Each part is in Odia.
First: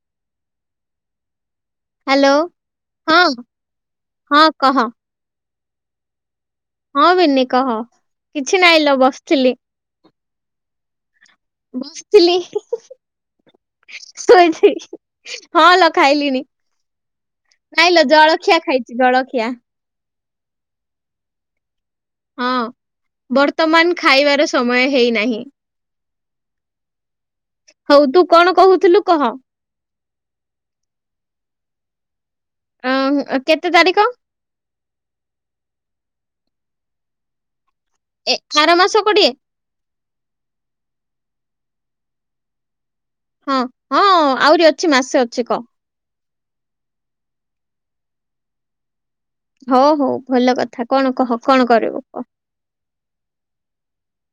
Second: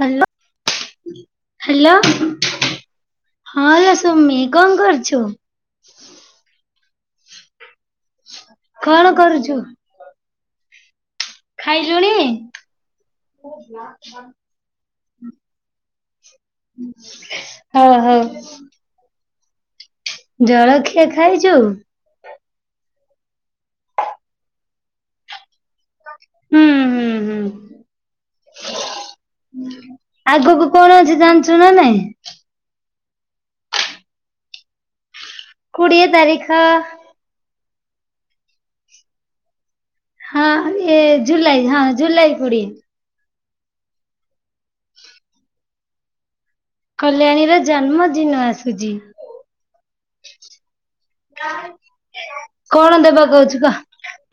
ହ୍ୟାଲୋ। ହ୍ୟାଲୋ ହଁ ହଁ ଲୋ ସୁୁମି ହଁ କଣ କହ କରୁଛୁ? ହଁ ବିନି କହ କିଛି ନାଇଁ ଲ କଣ କରୁଛୁ? ବସିଥିଲି। ଖାଇଲୁଣି? ବସିଥିଲି। ଶୋଇଥି ହଁ ଲ ଖାଇଲିଣି। ହଉ ନାଇଁ ଲ ହଉ ଜଳଖିଆ ଖାଇଛି ଜଳଖିଆ। ଜଳଖିଆ ଖାଇଛୁ? ହଁ ବର୍ତ୍ତମାନ ଖାଇବାର ସମୟ ହେଇନାହିଁ। ହୁଁ ହୁଁ ହୁଁ। ହଉ ତୁ କଣ କହୁଥିଲୁ କହ? ଆଗକୁ କଣ ଅଛି ଜାଣିଛୁ ନା ନାଇଁ? ଆଁ କେତେ ତାରିଖ? କୋଡ଼ିଏ ତାରିଖ। ଏ ଆର ମାସ କୋଡିଏ। ହଁ ଏ ଜୁଲାଇ ହଁ ଜୁଲାଇ କୋଡିଏ। ହଁ ହଁ ଆହୁରି ଅଛି ମାସେ ଅଛି କଅ। କଲ୍ୟାଣୀର ଜନ୍ମଦିନ ଆସୁଛି। ହଉ ହଉ ଭଲ କଥା କଣ କହ କଣ କରିବୁ କହ? କଣ ଦେବା କହୁଛୁ କହ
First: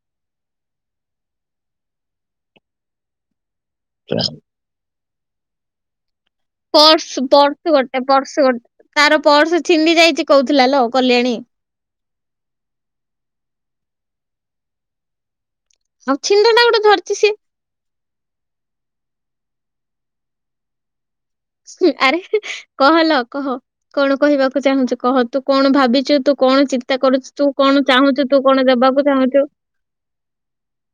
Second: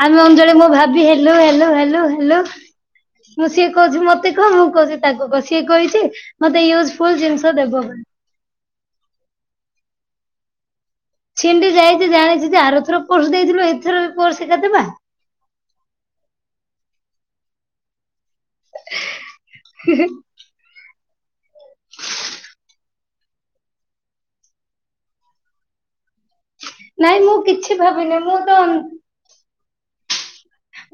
ଆମେ ଅଞ୍ଜଳୀ ମୁଁ ଭାବି ହେଲୁ ହେଲୁ ହେଲୁ ହେଲୁ। ମୁଁ ସିଏ କହୁଛି ମତେ କହ ମୁଁ କହୁଛି ତାକୁ କହ ସିଏ କହିଛି ମତେ ୟୁଜଫୁଲ ପର୍ସ ଜିନିଷ ଦେବ ପର୍ସ ବୋଲି। ଗୋଟେ ପର୍ସ ଗୋଟେ ତାର ପର୍ସ ଛିଣ୍ଡି ଯାଇଛି କହୁଥିଲା ଲ କଲ୍ୟାଣୀ। ଛିଣ୍ଡି ଯାଇଛି ଜାଣିଛି ଯେ ଆରଥର ପର୍ସ ଦେଇଥିଲୁ ଏଥର ପର୍ସ ଏକା ଦେବା। ଆଉ ଛିଣ୍ଡ ଟା ଗୋଟେ ଧରିଛି ସେ। ହୁଁଁ। ଆରେ କହଲ କହ କଣ କହିବାକୁ ଚାହୁଁଛୁ କହ ତୁ କଣ ଭାବିଛୁ ତୁ କଣ ଚିନ୍ତା ନାଇଁ କରୁଛୁ ମୁଁ ତୁ କିଛି କଣ ଭାବିନି ଚାହୁଁଛୁ ମୁଁ ତୁ ତ କଣ ଦେବାକୁ ଚାହୁଁଛୁ?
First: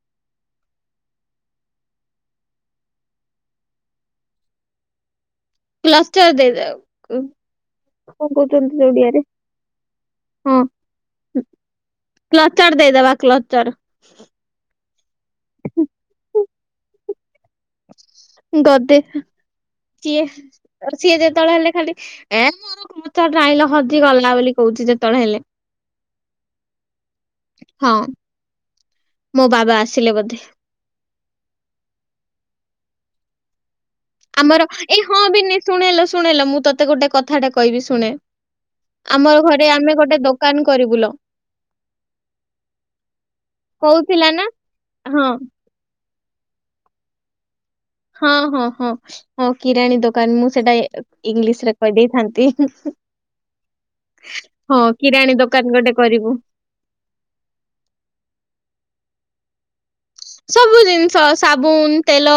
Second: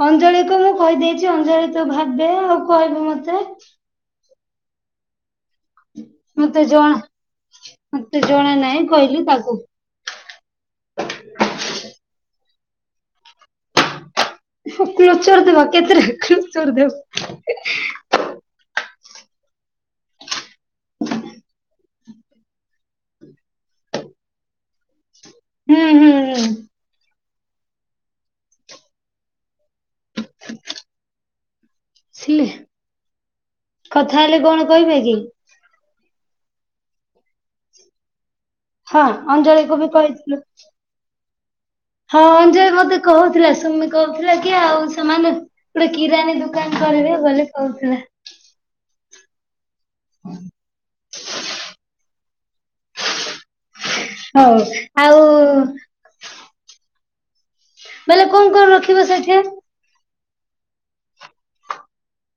ଅଞ୍ଜଳିକୁ ମୁଁ କହିଦେଇଛି ଅଞ୍ଜଳି ତୁ ଭାବେ ଆଉ କହିବୁ ମତେ। କ୍ଲଚର ଦେଇ ମତେ ଜଣା ଦେବା ମତେ କଣ ଜଣା ନାହିଁ କହୁଚନ୍ତି କହିଲି ଓଡ଼ିଆରେ? ତାକୁ ହଁ କ୍ଲଚର୍ ଦେଇଦବା କ୍ଲଚର୍। ହ କ୍ଲୋଚର ଦେବା କେତେଟା କ୍ଲୋଚର ଦେବା। ଗଦେ କିଏ? ତ ସିଏ ଯେତେବେଳେ ହେଲେ ଖାଲି ଏ ମୋର [inaudible] ହଜିଗଲା ବୋଲି କହୁଛି ଯେତେବେଳେ ହେଲେ। ହୁଁ ହୁଁ। ହୁଁ ହଁ ମୋ ବାବା ଆସିଲେ ବୋଧେ। [unintelligible] ସି କଥା ହେଲେ କଣ କହିବେ କି? ଶୁଣେଲ ଶୁଣେଲ ମୁଁ ତୋତେ ଗୋଟେ କଥାଟା କହିବି ଶୁଣେ। ହଁ ଆମର ଘରେ ଅଞ୍ଜଳି କୁ ବି ଆମେ ଗୋଟେ କହିଥିଲୁ। ଦୋକାନ କରିବୁଲୋ ହଁ ଯେ ମତେ କୋହୁଥିଲା ସୁମି କହୁଥିଲା କୋହୁଥିଲା ନା କି ଆଉ ହଁ ସେମାନେ ଗୋଟେ କିରାଣୀ ଦୁକାନ କରିବେ ବୋଲି କୋହୁଥିଲା। ହଁ ହଁ ହଁ ହଁ କିରାଣୀ ଦୋ କାନ ମୁଁ ସେଟା ଇ-ଇଂଲିଶରେ କହିଦେଇଥାନ୍ତି। ହଉ ହଁ କିରାଣୀ ଆଉ ଦୋକାନ ଗୋଟେ କରିବୁ। ବୋଇଲେ କଣ କଣ ରଖିବ ସେଠି? ସବୁ ଜିନିଷ ସାବୁନ, ତେଲ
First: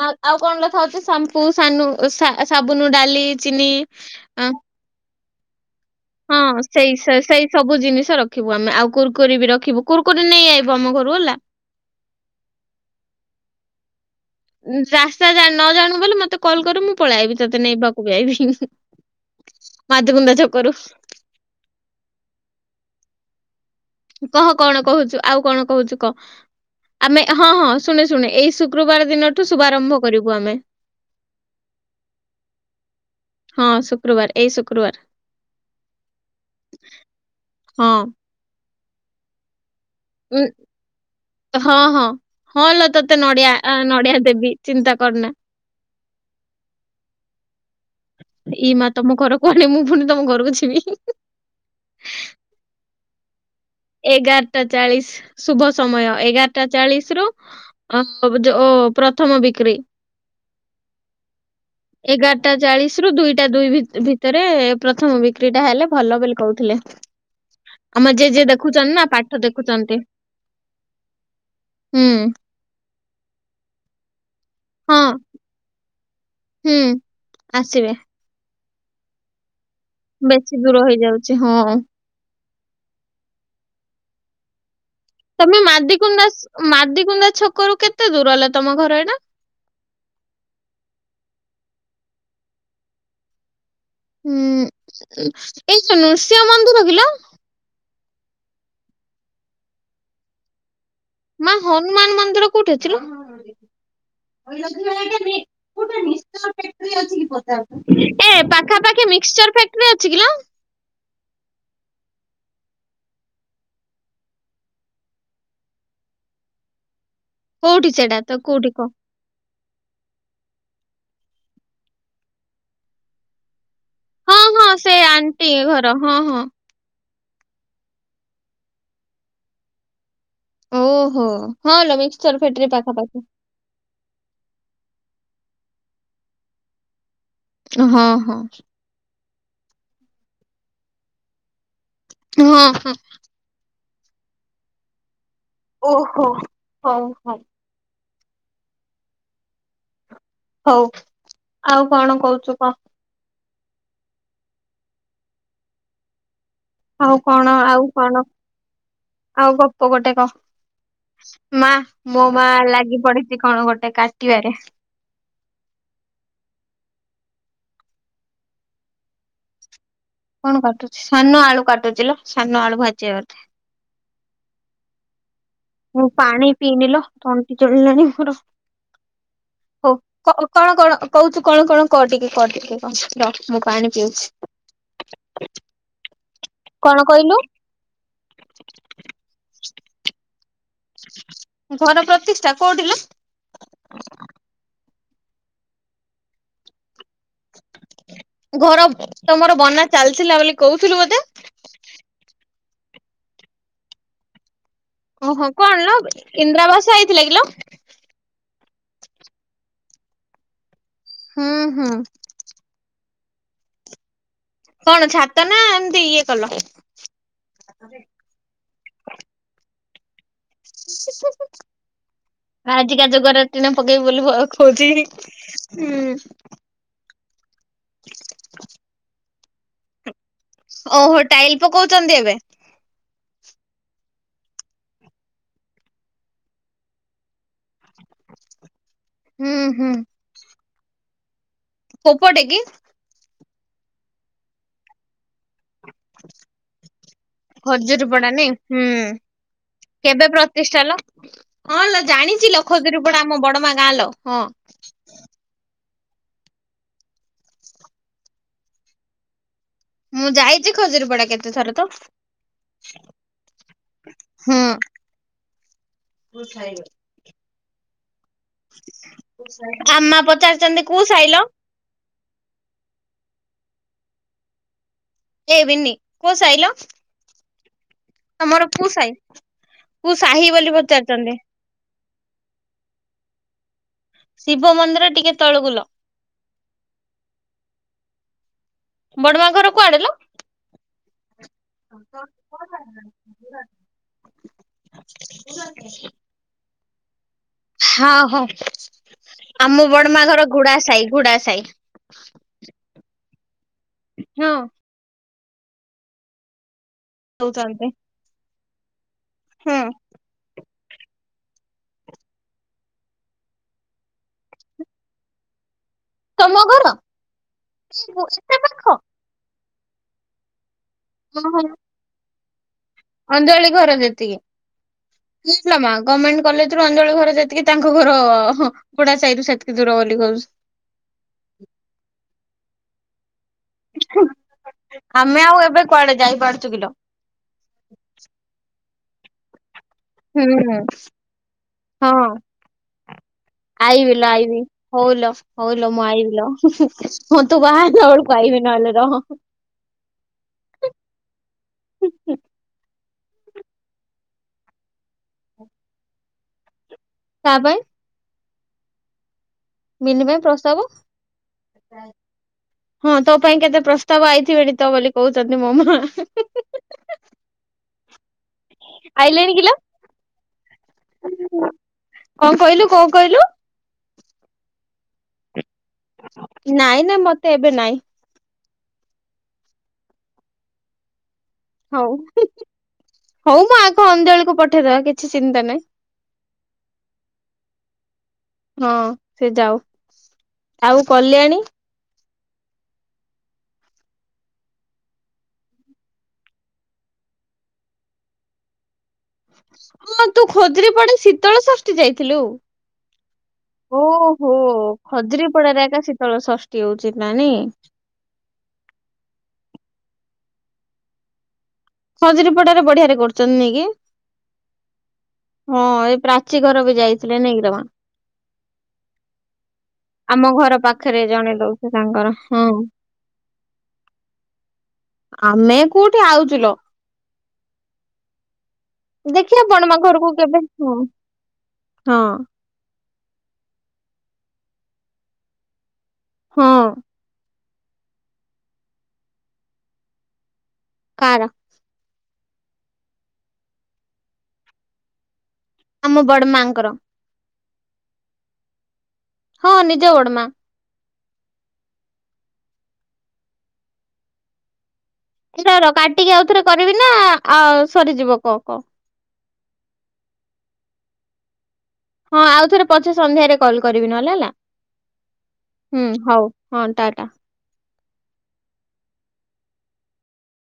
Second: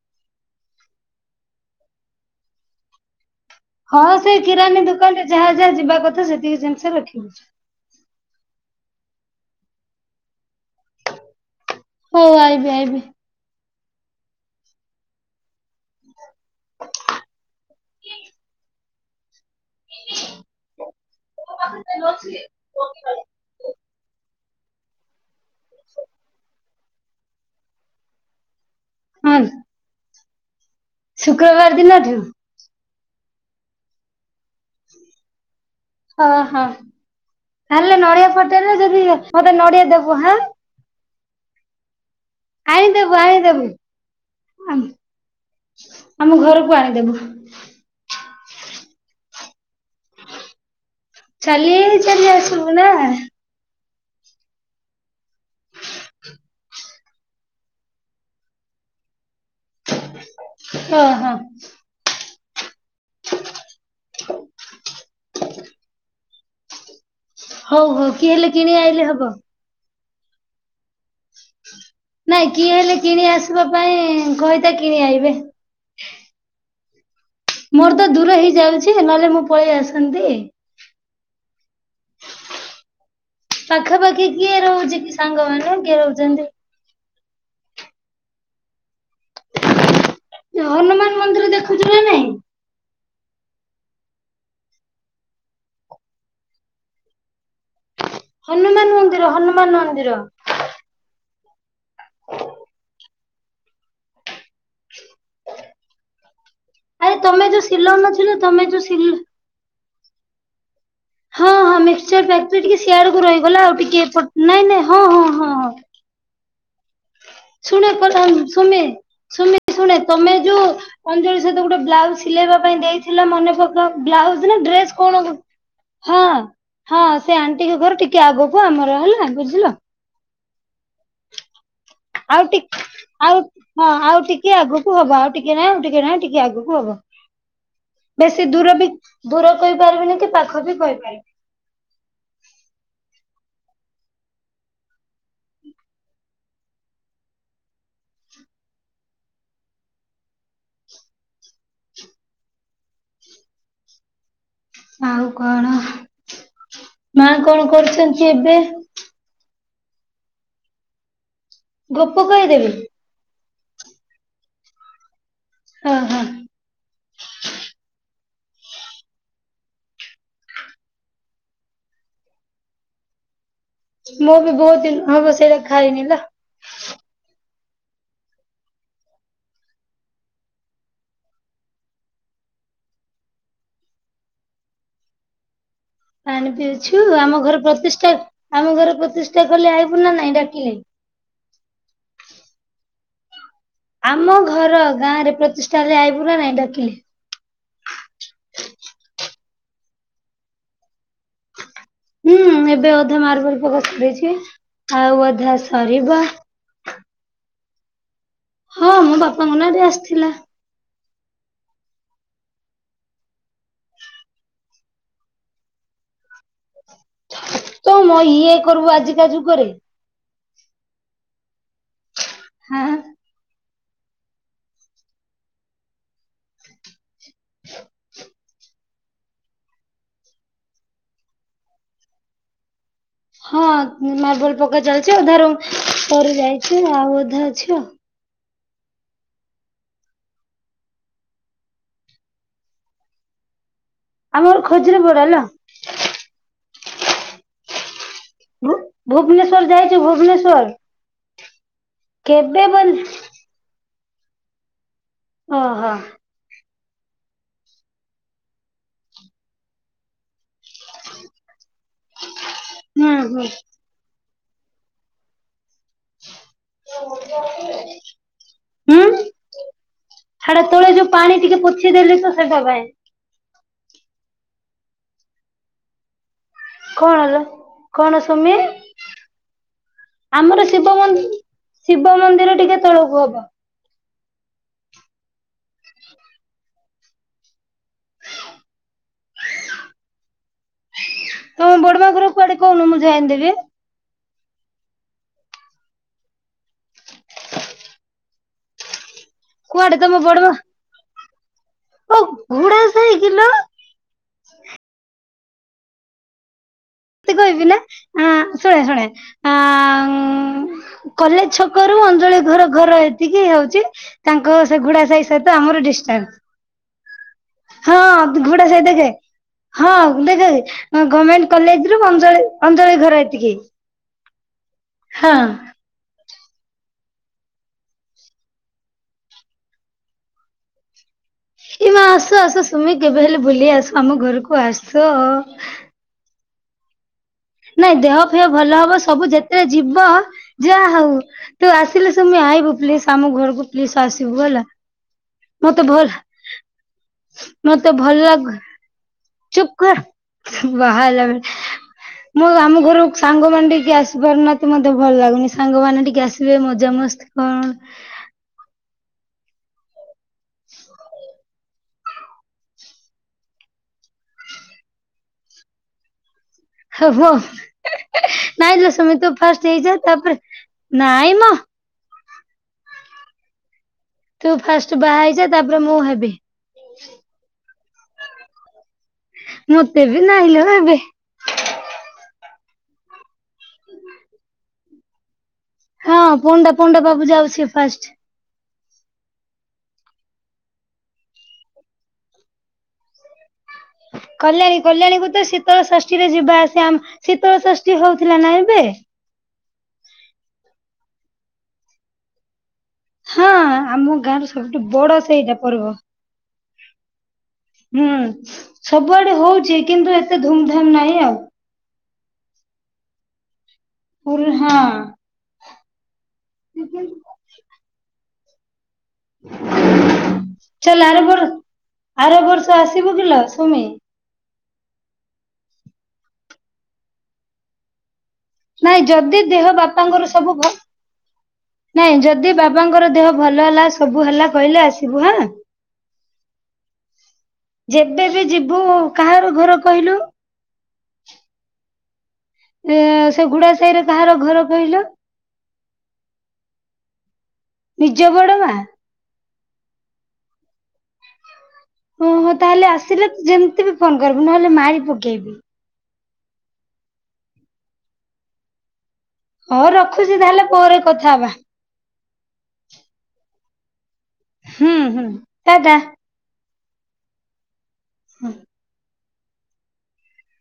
ମା ଆଉ କଣ ରଖା ହୋଉଚି ସାମ୍ପୁ ସାନୁ ସା-ସାବୁନ, ଡାଲି ଚିନି ହଁ ସେଇ ଅ, କିରାଣୀ ଦୁକାନରେ ଯାହା ଯାହା ଯିବା କ ହଁ ସେଇ ସେଇ ସେଇ ସ ବୁ ଜିନିଷ ରଖିବୁ ଆମେ ଆଉ କୁୁରକୁରି ବି ରଖିବୁ କୁୁରକୁରି ନେଇ ଆଇବୁ ଆମ ଘରୁ ହେଲା। ହୋଉ ଆଇବି ଆଇବି। ରାସ୍ତା ଜାଣି ନ ଜାଣୁବୁ ବୋଲି ମତେ କଲ୍ କରିବୁ। ମୁଁ ପଳେଆଇବି ତତେ ନେବାକୁ ବି ଆଇବି। ମାଧବୁନ୍ଦା ଚକରୁ [unintelligible] କହ କଣ କୋହୁଚୁ ଆଉ କଣ କୋହୁଚୁ କହ। ଆମେ ହଁ ହଁ ଶୁଣେ ଶୁଣେ ଏଇ ଶୁ କ୍ରବାର ହଁ ଦିନଠୁ ଶୁଭାରମ୍ଭ କରିବୁ ଆମେ। ଶୁକ୍ରବାର ଦିନଠୁ? ହଁ ଶୁକ୍ରବାର ଏଇ ଶୁକ୍ରବାର। ଓହୋ ତାହେଲେ ହଁ। ନଡିଆ ଫଟେଇଲେ ଯଦି ମତେ ନଡିଆ ଦୋବୁ। ଉଁ ହଁ ହଁ। ହଁ ଲୋ ଆଣିଦବୁ ତତେ ନଡିଆ ଆଣିଦବୁ। ଆ ନଡିଆ ଦେବି ଚିନ୍ତା କରନା। ଆମ ଘରକୁ ଆଣିଦେବୁ। ଏଇ ମା ତମ ଘର କୁହଡେ। ମୁଁ ଫୁଣି ତମ ଘରକୁ ଯିବି। ତୁ ନା ଏଗାରଟା ଚାଳିଶ ଶୁଭ ସମୟ ଏଗାରଟା ଚାଳିଶରୁ ଓ ଓ [unintelligible] ପ୍ରଥମ ବିକ୍ରି ହଁ ହଁ। ଏଗାରଟା ଚାଳି ଶର ଦୁଇଟା ଦୁଇ ଭି-ଭିତରେ ପ୍ରଥମ ବିକ୍ରିଟା ହେଲେ ଭଲ ବୋଲି କୋହୁଥିଲେ। ହୋଉ ହୋଉ କିଏ ହେଲେ କିଣି ଆଇଲେ ହବ। ଦେଖୁଚନ୍ତି ହୁଁ। ଏ କିଏ ହେଲେ କିଣି ଆସିବା ପାଇଁ କହିତା ହଁ, କିଣି ଆଇବେ। ହୁଁ। ଆସିବେ। ମୋର ତ ଦୂର ହେଇ ଯାଉଚି ନହେଲେ ମୁଁ ପଳେଇ ଆସନ୍ତି। ବେଶୀ ଦୂର ହେଇଯାଉଚି ହଁ। ପାଖାପାଖି କିଏ ରହୁଚି କି ସାଙ୍ଗ ତମେ ମାନ କିଏ ମାଦିକୁନ୍ଦା ରହୁଚନ୍ତି? ସ- ମାଦିକୁନ୍ଦା ଛକରୁ କେତେ ଦୂର ହେଲା ତମ ଘର ଏଇଟା? ହନୁମାନ ମନ୍ଦିର ଦେଖୁଚୁ ନା ନାଇଁ? ହୁଁ ଏଇ ନୃସିିଂହ ମନ୍ଦିର କିଲୋ। ହନୁମାନ ମନ୍ଦିର ହନୁମାନ ମନ୍ଦିର। ମା ହନୁମାନ ମନ୍ଦିର କୋଉଠି ଅଛିଲୋ। ଆରେ ତମେ ଯୋଉ ଶିଲଂ ନଥିଲ [unintelligible] ଏ ତମେ ଯୋଉ ଶିଲ ପାଖାପାଖି ମିକ୍ସିଚର ଫ୍ୟାକଟେରି ଅଛି କିଲୋ? ହଁ ହଁ ମିକ୍ସଚର ଫ୍ୟାକଟେରି ଟିକେ ସିଆଡକୁ ରହିଗଲା ଆଉ ଟିକେ ଏପଟ ନାଇଁ ନାଇଁ ହଁ ହଁ ହଁ ହଁ। ଶୁଣ କୋଉଠି ସେଟା ଏପଟ ତ [unintelligible] କୋଉଠି ସୁମି କହ ଶୁଣେ ଶୁଣେ ତମେ ଯୋଉ ଅଞ୍ଜଳି ସହିତ ଗୋଟେ ବ୍ଲାଉଜ ସିଲେଇବା ପାଇଁ ଦେଇଥିଲା ମନେ ପକ କ୍ ହଁ ବ୍ଲାଉଜ ନା ହଁ ସେ ଡ୍ରେସ୍ କଣ ହଁ। ଆଣ୍ଟି ଘର ହଁ ହଁ ହଁ ସେ ଆଣ୍ଟିଙ୍କ ଘର ଟିକେ ଆଗକୁ ଆମର ହେଲା ବୁଝିଲ। ଓହୋ ହଁ ଲୋ ମିସ୍ ଆଉି ଟିକ ଟିକେ ଆଉ ହଁ ଆଉ ଟିକେ ଆଗକୁ ହବ ଆଉ ଟିକେ ନାହିଁ ଆଉ ଟିକେ ନାହିଁ ଟିକେ ଆଗକୁ ହବ। ହଁ ହଁ ବେଶୀ ଦୂର ବି ଦୂର କହିପାରିବିନି କି ପାଖ ବି କହିପାରିବିନି। ହଁ ହଁ। ଓହୋ ହଉ ହଉ। ହଉ ଆଉ କଣ କହୁଛୁ କହ? ଆଉ କଣ ଆଉ ମା କଣ ଆଉ କଣ କରୁଛନ୍ତି ଏବେ? ଆଉ ଗପ ଗୋଟେ କହ ମା ଗୋପ ମୋ ମା କହିଦେବି ଲାଗିପଡି କଣ ଗୋଟେ କାଟିବାରେ। ହ ହଁ। କଣ କାଟୁଛି ସାନ ଆଳୁ କାଟୁଛି ସାନ ଆଳୁ ଭାଜିିବ ବୋଧେ। ମୁଁ ବି ବହୁତ ଦିନ ହଁବ ସେଇଟା ଖାଇନି ମୁଁ ଲୋ। ପାଣି ପିଇନି ଲୋ ତଣ୍ଟି ଜଳିଲାଣି ମୋର ହଉ। କଣ କଣ କହୁଛୁ କଣ କଣ କହ ଟିକେ କହ ଟିକେ କହ ରହ ମୁଁ ପାଣି ପିଉଛି। ପାଣି ପିଉଛୁ କଣ ଆମ କହିଲୁ ଘର ପ୍ରତିଷ୍ଠା ଆମ ଘର ପ୍ରତିଷ୍ଠା କଲେ ଆଇବୁ ନା ନାଇଁ ଡାକିଲେ? ଘର ପ୍ରତିଷ୍ଠା କୋଉଠିଲୋ? ଆମ ଘର ଗାଁ ରେ ପ୍ରତିଷ୍ଠା ହେଲେ ଆଇବୁ ନା ନାଇଁ ଡାକିଲେ? ଘର ତମର ବନା ଚାଲିଥିଲା ବୋଲି କହୁଥିଲୁ ବୋଧେ। ହୁଁ ଏବେ ଅଧେ ମାର୍ବଲ ପକା ଦେଇଛି। ଓହୋ କଣ ଲୋ ଇନ୍ଦିରା ଆବାସ ଆଇଥିଲା କିିଲୋ। ହଁ ମୋ ବାପାଙ୍କ ନାଁରେ ଆସିଥିଲା। ହଁ ହଁ। କଣ ଛାତ ନା ଏମିତି ଇଏ କଲ? ତ ମ ଇଏ କରିବୁ ଆଜିକା ଯୁଗରେ। ହାଁ ଆଜିକା ଯୁଗର ଟିଣ ପକେଇବୁ ବୋଲି ଭ କହୁଛି ହୁଁ। ଓହୋ ଟାଇଲ ପକଉଛନ୍ତି ଏବେ? ହଁ ମାର୍ବଲ ପକା ଚାଲିଛି ଅଧାରୁ ସରିଯାଇଛି ଆଉ ଅଧା ଅଛି। ହୁଁ ହୁଁ। ପୋକଟେ କି? ଆମ ଘର ଖଜୁରପଡା ଲୋ। ଖଜୁରିପଡ଼ା ନୁହେଁ ଭୁ ହୁଁ। ଭୁବନେଶ୍ଵର ଯାଇଛୁ କେବେ ଭୁବନେଶ୍ଵର ପ୍ରତିଷ୍ଠା ଲୋ ହଁ ଲୋ ଜାଣିଚି ଲୋ କେବେ ବଲ ଖଦଜୁରିପଡା ଆମ ବଡମା ଗାଁ ଲୋ ହଁ। ଓହୋ। ମୁଁ ଯାଇଛି ଖଜୁରପଡା କେତେ ଥର ତ। ହୁଁ ହୁଁ। ହୁଁ। ହ ହୁଁ ଆମା ଛଡା ପଚାରିଚନ୍ତି ତଳେ କୋଉ ଯୋଉ ସାଇ ପାଣି ଲୋ? ଟିକେ ପୋଛିଦେଲି ତ ସେଇଟା ପାଇଁ। ଏ ବିନି କୋଉ ସାଇଲୋ? କଣ ହେଲା କଣ ଶୁମି ସାଇ? କୋଉ ସାହି ଆମର ବୋଲି ଶିବ ମନ୍ଦି ପଚାରିଚନ୍ତି ଶିବ ମନ୍ଦିର ଟିକେ ତଳକୁ ହବ। ଶିବ ମନ୍ଦିର ଟିକେ ତଳକୁ ଓଲ୍ହ ବଡ ମା ଘର କୁଆଡେ ଲୋ? ତମ ବଡମା ଘର କୁଆଡେ କହୁନୁ ମୁଁ ଯାଇଁଦେବି ହଁ ହଁ ଆମ କୁଆଡେ ତମ ବଡମା ଘର ଘୁଡା ସାହି ଘୁଡା ସାହି। ଓ ଘୋଡା ସାହି କିଲୋ? ହଁ। ତି କହିବି ନା ଦଉଚନ୍ତି ଆଁ ଶୁଣେ ଶୁଣେ ଆ ହୁଁ କଲେଜ ଛକରୁୁ ଅଞ୍ଜଳି ଘର ଘର ଏତିକି ହଉଚି ତାଙ୍କ ସେ ଘୁଡା ସାହି ସହିତ ଆମର ଡିସଷ୍ଟାନ୍ସ ତମ ଘର ହଁ ଏତେ ଘୁଡା ସାହି ପାଖ ଦେଖେ ହଁ ଦେଖ ହଁ ଗମେଣ୍ଟ ହଁ କଲେଜ ରୁ ଅଞ୍ଜଳି ଅଞ୍ଜଳି ଘର ଏତିକି ଅଞ୍ଜଳି ଘର ଯେତିକି ହଁ କିିଲ ମା ଗମେଣ୍ଟ କଲେଜରୁୁ ଅଞଳୀ ଘର ଯେତିକି ତାଙ୍କ ଘର ଘୋଡା ସାହି ସେତିକି ଦୂର ବୋଲି କହୁଚୁ। ଏଇ ମା ଆସ ଆସ ସୁମି କେବେ ହେଲେ ବୁଲି ଆସ ଆମ ଘରକୁ ଆସ। ଆମେ ଆଉ ଏବେ କୁଆଡେ ଯାଇ ପାରୁୁଚୁ କିଲୋ ନାଇଁ ଦେହ ଫେହ ଭଲ ହବ ସବୁ ଯେତେବେଳେ ଯିବ ହୁଁ ଯାହା ହଉ ତୁ ଆସିଲେ ହଁ ସୁମି ଆଇବୁ ପ୍ଲିଜ ଆମ ଘରକୁ ପ୍ଲିଜ ଆସିବୁ ହେଲା। ହଉଲ ମତେ ହଉଲ ମୁଁ ଭଲ ଆଇବିିଲୋ ମୁଁ ତୁ ବାହାହେଲା ବେଳକୁ ଆଇବି ନହେଲେ ରହ। ଚୁପ କର ବାହାହେଲା ବେଳେ ମୁଁ ଆମ ଘରୁ ସାଙ୍ଗ ମନେ ଟିକେ ଆସିପାରୁନାହାନ୍ତି ମୋତେ ଭଲ ଲାଗୁନି ସାଙ୍ଗମାନେ ଟିକେ ଆସିବେ ମଜାମସ୍ କା ପାଇଁ? ମିନି ପାଇଁ ପ୍ରସ୍ତାବ ହଁ ତୋ ପାଇଁ କେତେ ପ୍ରସ୍ତାବ ଆଇଥିବେଣି ତ ବୋଲି କହୁଚନ୍ତି ମୋ ମା। ଓ ହ ନାଇଁ ଲୋ ସୁମି ତୁ ଆଇଲେଣି ଫାଷ୍ଟ କିଲୋ ହେଇଯା ତାପରେ ନାଇଁ ମ କଣ କହିଲୁ କଣ କହିଲୁ ତୁ ଫାଷ୍ଟ ବାହା ହେଇଯା ତାପରେ ମୁଁ ହେବି। ନାଇଁ ନାଇଁ ମତେ ଏବେ ନାଇଁ ମତେ ବି ନାଇଁ ଲୋ ଏବେ ହଉ ହଉ ମୁଁ ଆଗ ଅଞ୍ଜଳିକୁ ପଠେଇଦବା କିଛି ଚିନ୍ତା ନାହିଁ। ହଁ ପଣ୍ଡା ପଣ୍ଡା ବାବୁ ଯାଉଚି ଫାଷ୍ଟ। ହଁ ସେ ଯାଉ ଆଉ କଲ୍ୟାଣି? କଲ୍ୟାଣୀ କଲ୍ୟାଣୀକୁୁ ତ ଶୀତଳ ଷଷ୍ଠୀ ରେ ଯିବା ଆସିବା ଆମ ଶୀତଳ ଷଷ୍ଠୀ ହଉଥିଲା ନା ଏବେ? ହଁ ତୁ ଖୋଜୁରି ପଡ଼ା ଶୀତଳଷଷ୍ଠୀ ଯାଇଥିଲୁ? ହଁ ଆମ ଗାଁର ଓହୋ ସବୁଠୁ ବଡ ଖଜୁରୀ ସେଇଟା ପର୍ବ ପଡାରେ ଏକା ଶୀତଳ ଷଷ୍ଠୀ ହଉଛି ନା ନି। ହୁଁ ସବୁଆଡେ ହଉଚି କିନ୍ତୁ ଏତେ ଧୁମ୍‌ଧାମ୍ ନାହିଁ ଆଉ। ଖଜୁରୀପଡା ରେ ବଢିଆରେ କରୁଛନ୍ତି ନେ କି? ଓୁଲ୍ ହାଁ। ହଁ ଏଇ ପ୍ରାଚୀ ଘର ବି ଯାଇଥିଲେ ନାଇଁ କି ରମା। ଆମ ଘର ଚାଲ ଆର ପାଖରେ ବର ଜଣେ ରହୁଚି ତାଙ୍କର ଆର ହଁ। ବର୍ଷ ଆସିବୁ କିଲୋ ସୁମି ଆମେ କୋଉଠି ଆଉଚୁଲ। ନାଇଁ ଯଦି ଦେଖିବା ଦେହ ବଡମା ବାପାଙ୍କର ଘରକୁ ସବୁ କେବେ ଭ୍ ହଁ ନାଇଁ ହଁ ଯଦି ବା ବାପାଙ୍କର ଦେହ ଭଲ ହେଲା ସବୁ ହେଲା କହିଲେ ଆସିବୁ ହାଁ। ହଁ। ଯେବେ ବି ଯିବୁ କାହାର ଘର କହିଲୁ? କାଆର। ଏ ସେ ଗୁଡା ସାହିରେ କାହାର ଘର କହିଲ? ଆମ ବଡ ମାଆଙ୍କର। ନିଜ ବଡ ମା।? ହଁ ନିଜ ବଡମା। ହଁ ହ ତାହେଲେ ଆସିଲେ ଯେମ୍ ତି ବି ଫୋନ କରିବୁ ନହେଲେ ମାରି ପକେଇବି। ତୋର କାଟିକି ଆଉଥରେ କରିବି ନା ଆଉ ସରିଯିବ କ କ ଅ ରଖୁଛି ତାହେଲେ ପରେ କଥା ହବା। ହଁ ଆଉ ଥରେ ପଛେ ସନ୍ଧ୍ୟାରେ କଲ କରିବିି ନଲେ ହେଲା ହୁଁ ହୁଁ ଟା ଟା। ହୁଁ ହଉ। ହଁ ଟାଟା। ହଁ।